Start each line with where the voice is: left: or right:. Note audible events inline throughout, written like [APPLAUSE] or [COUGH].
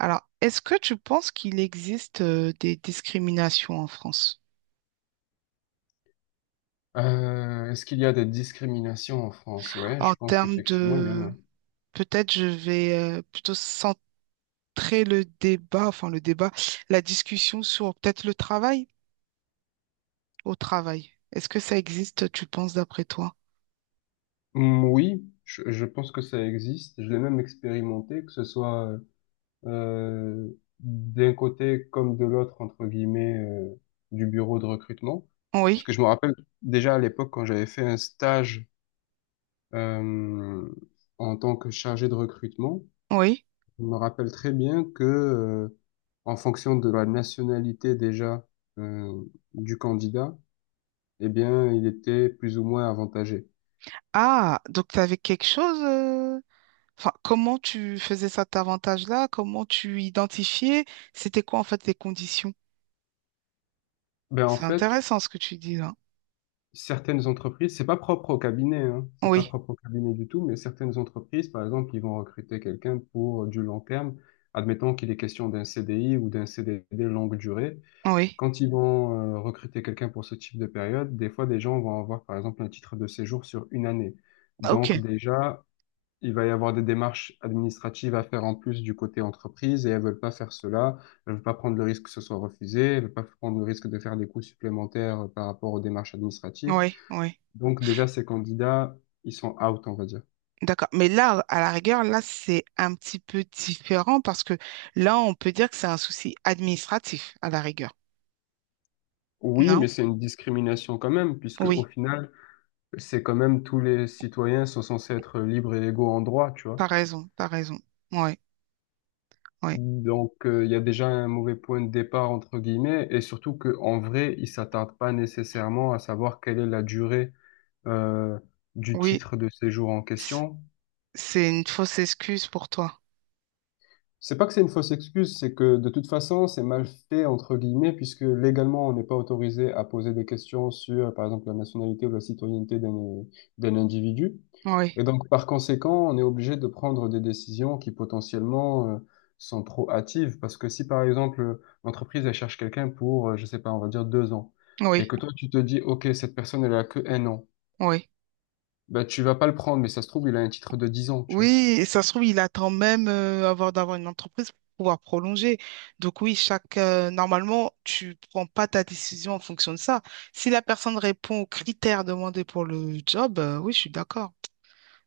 right: Alors, est-ce que tu penses qu'il existe des discriminations en France?
left: Est-ce qu'il y a des discriminations en France? Ouais,
right: En
left: je pense
right: termes
left: qu'effectivement, il y en
right: de...
left: a.
right: Peut-être je vais plutôt centrer le débat, enfin le débat, la discussion sur peut-être le travail au travail. Est-ce que ça existe, tu penses, d'après toi?
left: Mm, oui, je pense que ça existe. Je l'ai même expérimenté, que ce soit euh, d'un côté comme de l'autre, entre guillemets, du bureau de recrutement. Parce
right: Oui,
left: que je me rappelle déjà à l'époque, quand j'avais fait un stage euh, en tant que chargé de recrutement,
right: oui.
left: je me rappelle très bien que, en fonction de la nationalité déjà euh, du candidat, eh bien, il était plus ou moins avantagé.
right: Ah, donc tu avais quelque chose... Enfin, comment tu faisais cet avantage-là? Comment tu identifiais? C'était quoi en fait les conditions?
left: Ben, en
right: C'est
left: fait,
right: intéressant ce que tu dis là.
left: certaines entreprises, c'est pas propre au cabinet, hein, c'est pas
right: Oui,
left: propre au cabinet du tout, mais certaines entreprises, par exemple, ils vont recruter quelqu'un pour du long terme. Admettons qu'il est question d'un CDI ou d'un CDD longue durée.
right: oui.
left: Quand ils vont recruter quelqu'un pour ce type de période, des fois, des gens vont avoir, par exemple, un titre de séjour sur une année.
right: Ok,
left: Donc, déjà, il va y avoir des démarches administratives à faire en plus du côté entreprise et elles veulent pas faire cela. Elles veulent pas prendre le risque que ce soit refusé. Elles veulent pas prendre le risque de faire des coûts supplémentaires par rapport aux démarches administratives.
right: oui, oui.
left: Donc déjà, ces candidats, ils sont out, on va dire.
right: D'accord. Mais là, à la rigueur, là, c'est un petit peu différent parce que là, on peut dire que c'est un souci administratif, à la rigueur.
left: Oui,
right: Non?
left: mais c'est une discrimination quand même, puisque au
right: Oui,
left: final, c'est quand même tous les citoyens sont censés être libres et légaux en droit, tu vois.
right: t'as raison, t'as raison. Oui, oui,
left: Donc, il y a déjà un mauvais point de départ, entre guillemets, et surtout qu'en vrai, ils s'attardent pas nécessairement à savoir quelle est la durée euh, du
right: oui.
left: titre de séjour en
right: c-
left: question.
right: C'est une fausse excuse pour toi.
left: C'est pas que c'est une fausse excuse, c'est que de toute façon, c'est mal fait, entre guillemets, puisque légalement, on n'est pas autorisé à poser des questions sur, par exemple, la nationalité ou la citoyenneté d'un d'un individu.
right: Oui,
left: Et donc, par conséquent, on est obligé de prendre des décisions qui potentiellement sont trop hâtives, parce que si, par exemple, l'entreprise, elle cherche quelqu'un pour, je sais pas, on va dire 2 ans, et
right: oui,
left: que toi, tu te dis, OK, cette personne, elle a que 1 an,
right: oui.
left: ben, tu vas pas le prendre, mais ça se trouve, il a un titre de 10 ans, tu vois.
right: Oui, et ça se trouve, il attend même avant d'avoir une entreprise pour pouvoir prolonger. Donc oui, chaque normalement, tu prends pas ta décision en fonction de ça. Si la personne répond aux critères demandés pour le job, oui, je suis d'accord.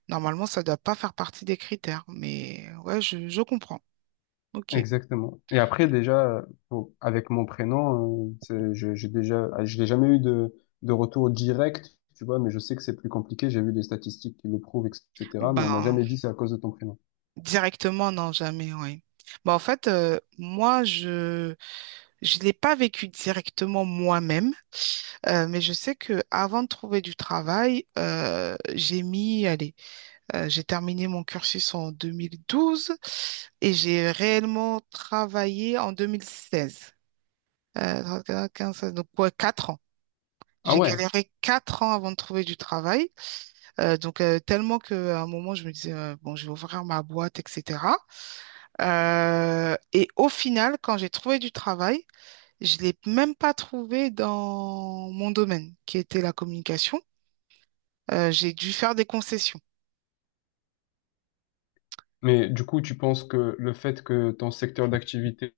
right: Normalement, ça ne doit pas faire partie des critères, mais ouais, je comprends. Ok.
left: Exactement. Et après,
right: Et-
left: déjà, bon, avec mon prénom, j'ai déjà, ah, je n'ai jamais eu de retour direct, tu vois, mais je sais que c'est plus compliqué. J'ai vu des statistiques qui le prouvent, etc. Mais on m'a
right: Ben,
left: jamais dit c'est à cause de ton prénom.
right: directement, non, jamais, oui. Ben, en fait, moi, je l'ai pas vécu directement moi-même, mais je sais que avant de trouver du travail, allez, j'ai terminé mon cursus en 2012 et j'ai réellement travaillé en 2016. 13, 14, 15, 16, donc ouais, 4 ans.
left: Ah
right: J'ai
left: ouais.
right: galéré 4 ans avant de trouver du travail. Tellement qu'à un moment, je me disais, bon, je vais ouvrir ma boîte, etc. Et au final, quand j'ai trouvé du travail, je ne l'ai même pas trouvé dans mon domaine, qui était la communication. J'ai dû faire des concessions.
left: Mais du coup, tu penses que le fait que ton secteur d'activité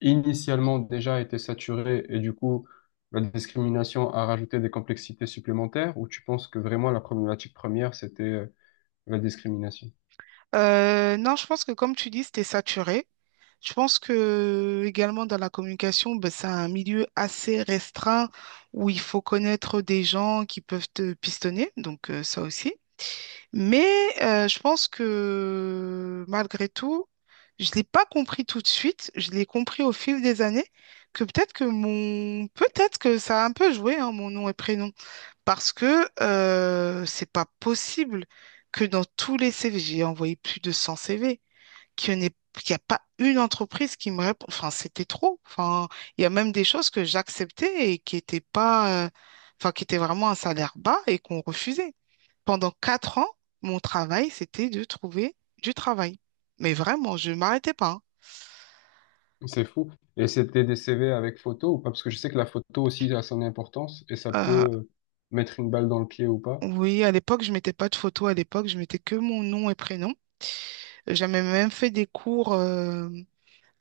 left: initialement déjà était saturé et du coup, la discrimination a rajouté des complexités supplémentaires, ou tu penses que vraiment la problématique première, c'était la discrimination?
right: Non, je pense que comme tu dis, c'était saturé. Je pense que également dans la communication, ben, c'est un milieu assez restreint où il faut connaître des gens qui peuvent te pistonner, donc ça aussi. Mais je pense que malgré tout, je ne l'ai pas compris tout de suite, je l'ai compris au fil des années, que peut-être que ça a un peu joué, hein, mon nom et prénom. Parce que c'est pas possible que dans tous les CV, j'ai envoyé plus de 100 CV, qu'il n'y en ait- qu'il y a pas une entreprise qui me répond. Enfin, c'était trop. Enfin, il y a même des choses que j'acceptais et qui étaient pas, enfin, qui étaient vraiment un salaire bas et qu'on refusait. Pendant 4 ans, mon travail, c'était de trouver du travail. Mais vraiment, je m'arrêtais pas.
left: C'est fou. Et c'était des CV avec photo ou pas? Parce que je sais que la photo aussi a son importance et ça
right: Hein.
left: peut mettre une balle dans le pied ou pas.
right: Oui, à l'époque, je mettais pas de photo. À l'époque, je mettais que mon nom et prénom. J'avais même fait des cours.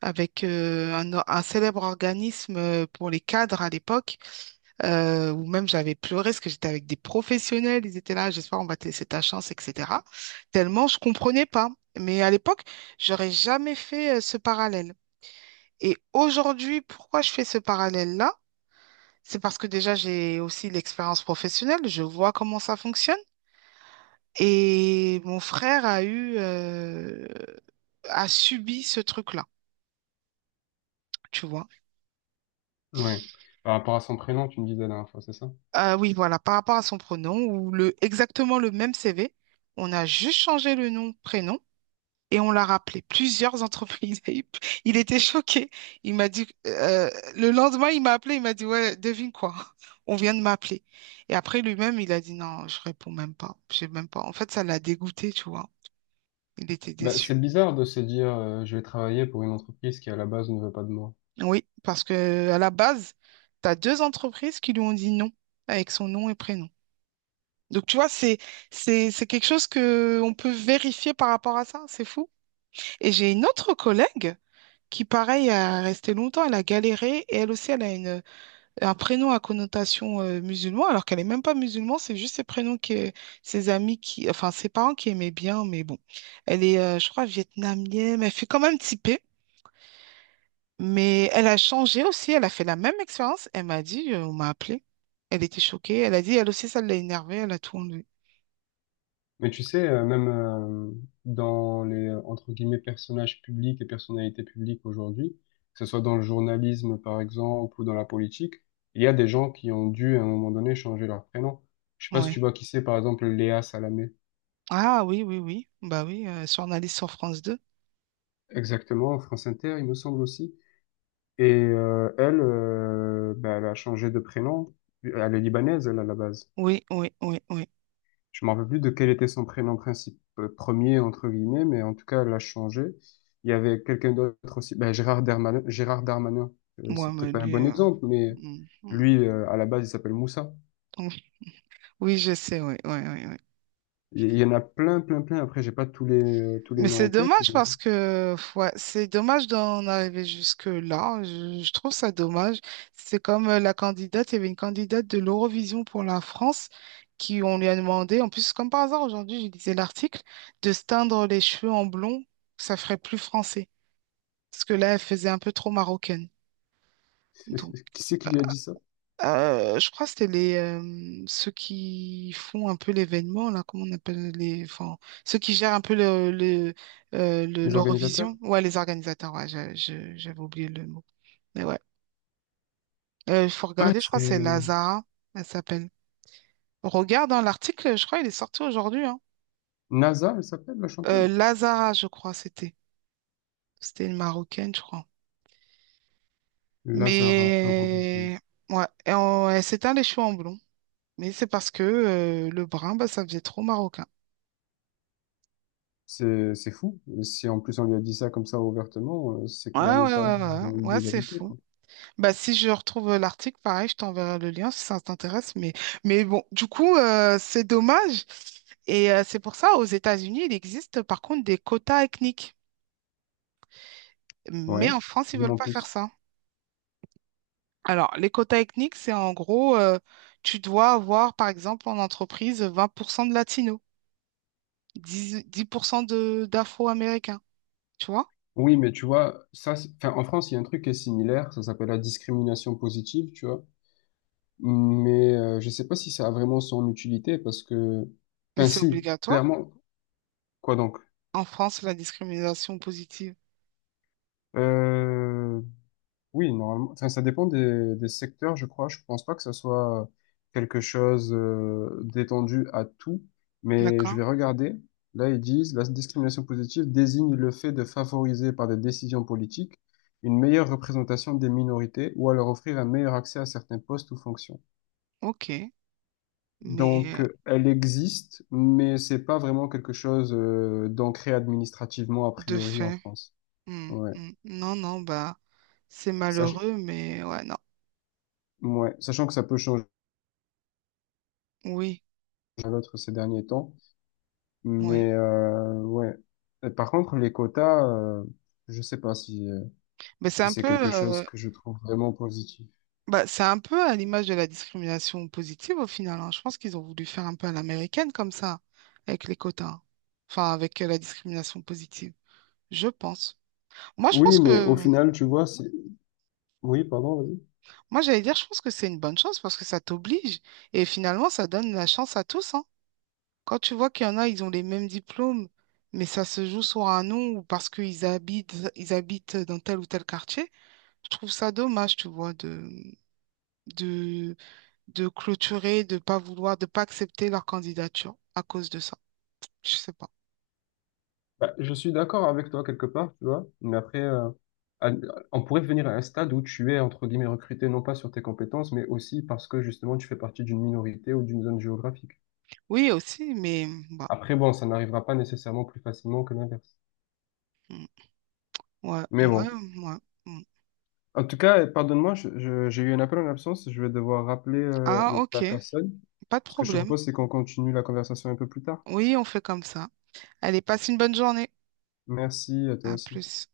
right: Avec un célèbre organisme pour les cadres à l'époque, où même j'avais pleuré parce que j'étais avec des professionnels, ils étaient là, j'espère on va te laisser ta chance, etc. Tellement je comprenais pas. Mais à l'époque, j'aurais jamais fait ce parallèle. Et aujourd'hui, pourquoi je fais ce parallèle-là? C'est parce que déjà, j'ai aussi l'expérience professionnelle, je vois comment ça fonctionne. Et mon frère a subi ce truc-là, tu vois.
left: Ouais. Par rapport à son prénom, tu me disais la dernière fois, c'est ça?
right: Oui, voilà, par rapport à son pronom exactement le même CV, on a juste changé le nom, prénom et on l'a rappelé plusieurs entreprises. [LAUGHS] Il était choqué. Il m'a dit, le lendemain, il m'a appelé, il m'a dit, ouais, devine quoi, [LAUGHS] on vient de m'appeler. Et après, lui-même, il a dit, non, je réponds même pas, je sais même pas. En fait, ça l'a dégoûté, tu vois. Il était
left: Ben,
right: déçu.
left: c'est bizarre de se dire je vais travailler pour une entreprise qui à la base ne veut pas de moi.
right: Oui, parce que à la base, tu as deux entreprises qui lui ont dit non avec son nom et prénom. Donc, tu vois, c'est quelque chose que on peut vérifier par rapport à ça. C'est fou. Et j'ai une autre collègue qui, pareil, a resté longtemps. Elle a galéré et elle aussi, elle a un prénom à connotation musulman, alors qu'elle n'est même pas musulman. C'est juste ses prénoms que enfin, ses parents qui aimaient bien. Mais bon, elle est, je crois, vietnamienne. Elle fait quand même typée. Mais elle a changé aussi. Elle a fait la même expérience. Elle m'a dit, on m'a appelée. Elle était choquée. Elle a dit, elle aussi, ça l'a énervée. Elle a tout enlevé.
left: Mais tu sais, même dans les entre guillemets personnages publics et personnalités publiques aujourd'hui, que ce soit dans le journalisme par exemple ou dans la politique, il y a des gens qui ont dû à un moment donné changer leur prénom. Je sais pas si
right: Ouais.
left: tu vois qui c'est, par exemple Léa Salamé.
right: Ah oui, oui, oui. Bah oui, journaliste sur France 2.
left: Exactement, France Inter, il me semble aussi. Et elle, bah, elle a changé de prénom. Elle est libanaise, elle, à la base.
right: Oui, oui, oui, oui.
left: Je me rappelle plus de quel était son prénom principal, premier, entre guillemets, mais en tout cas, elle a changé. Il y avait quelqu'un d'autre aussi, bah, Gérard Darmanin. Gérard Darmanin,
right: Moi,
left: c'est
right: mais
left: peut-être pas un
right: lui,
left: bon exemple, mais
right: mm, mm,
left: lui, à la base, il s'appelle Moussa.
right: mm. Oui, je sais, oui, oui, oui, oui.
left: Il y en a plein, plein, plein. Après, j'ai pas tous les, tous les
right: Mais
left: noms
right: c'est
left: en tête.
right: dommage
left: Mais
right: parce que ouais, c'est dommage d'en arriver jusque-là. Je trouve ça dommage. C'est comme la candidate, il y avait une candidate de l'Eurovision pour la France qui, on lui a demandé, en plus, comme par hasard, aujourd'hui, je lisais l'article, de se teindre les cheveux en blond, ça ferait plus français. Parce que là, elle faisait un peu trop marocaine. Donc.
left: [LAUGHS] qui c'est qui lui a dit ça?
right: Je crois que c'était les ceux qui font un peu l'événement, là, comment on appelle les. Enfin, ceux qui gèrent un peu
left: Les organisateurs?
right: l'Eurovision. Ouais, les organisateurs, ouais, j'avais oublié le mot. Mais ouais. Il faut
left: Ouais,
right: regarder, je
left: c'est
right: crois que c'est Lazara, elle s'appelle. Regarde dans l'article, je crois il est sorti aujourd'hui. Hein.
left: NASA, elle s'appelle, la chanteuse.
right: Lazara, je crois, c'était. C'était une Marocaine, je crois.
left: Lazara, Eurovision.
right: Mais ouais, et elle s'éteint les cheveux en blond. Mais c'est parce que le brun, bah, ça faisait trop marocain.
left: C'est fou. Et si en plus on lui a dit ça comme ça ouvertement, c'est
right: Ouais, ouais,
left: clairement pas
right: ouais, ouais, ouais,
left: dans
right: ouais, c'est
left: l'illégalité,
right: fou.
left: quoi.
right: Bah, si je retrouve l'article, pareil, je t'enverrai le lien si ça t'intéresse. Mais bon, du coup, c'est dommage. Et c'est pour ça, aux États-Unis, il existe par contre des quotas ethniques. Mais
left: Ouais.
right: en France, ils
left: Dis-moi
right: veulent
left: en
right: pas faire
left: plus.
right: ça. Alors, les quotas ethniques, c'est en gros, tu dois avoir, par exemple, en entreprise, 20% de latinos, 10% de d'afro-américains, tu vois?
left: Oui, mais tu vois, ça, c'est- enfin, en France, il y a un truc qui est similaire. Ça s'appelle la discrimination positive, tu vois. Mais je sais pas si ça a vraiment son utilité parce que,
right: Mais
left: enfin,
right: c'est
left: si,
right: obligatoire.
left: clairement. Quoi donc?
right: En France, la discrimination positive.
left: Euh, Oui, normalement. Enfin, ça dépend des secteurs, je crois. Je pense pas que ça soit quelque chose d'étendu à tout, mais je
right: D'accord?
left: vais regarder. Là, ils disent, la discrimination positive désigne le fait de favoriser par des décisions politiques une meilleure représentation des minorités ou à leur offrir un meilleur accès à certains postes ou fonctions.
right: Ok.
left: Donc,
right: Mais
left: elle existe, mais c'est pas vraiment quelque chose d'ancré administrativement a
right: de
left: priori en
right: fait.
left: France.
right: Hmm,
left: Ouais.
right: hmm. Non, non, bah, c'est
left: Sach-
right: malheureux, mais ouais, non.
left: ouais. Sachant que ça peut changer
right: Oui,
left: à l'autre ces derniers temps.
right: oui.
left: Mais ouais. Et par contre, les quotas, je sais pas si,
right: Mais c'est
left: si
right: un
left: c'est
right: peu,
left: quelque chose
right: euh,
left: que je trouve vraiment positif.
right: bah, c'est un peu à l'image de la discrimination positive au final. Hein. Je pense qu'ils ont voulu faire un peu à l'américaine comme ça, avec les quotas. Enfin, avec la discrimination positive. Je pense. Moi, je
left: Oui,
right: pense
left: mais au
right: que,
left: final, tu vois, c'est... Oui, pardon, vas-y.
right: moi, j'allais dire, je pense que c'est une bonne chose parce que ça t'oblige et finalement, ça donne la chance à tous, hein. Quand tu vois qu'il y en a, ils ont les mêmes diplômes, mais ça se joue sur un nom ou parce qu'ils habitent dans tel ou tel quartier, je trouve ça dommage, tu vois, de, de clôturer, de pas vouloir, de pas accepter leur candidature à cause de ça. Je sais pas.
left: Bah, je suis d'accord avec toi quelque part, tu vois, mais après, à- on pourrait venir à un stade où tu es, entre guillemets, recruté non pas sur tes compétences, mais aussi parce que justement, tu fais partie d'une minorité ou d'une zone géographique.
right: Oui, aussi, mais bah,
left: Après, bon, ça n'arrivera pas nécessairement plus facilement que l'inverse.
right: mm, ouais,
left: Mais
right: ouais,
left: bon.
right: ouais. Mm.
left: En tout cas, pardonne-moi, j'ai eu un appel en absence. Je vais devoir rappeler
right: Ah, ok,
left: la personne.
right: pas de
left: Ce que je te
right: problème.
left: propose, c'est qu'on continue la conversation un peu plus tard.
right: Oui, on fait comme ça. Allez, passe une bonne journée.
left: Merci à toi
right: À
left: aussi.
right: plus.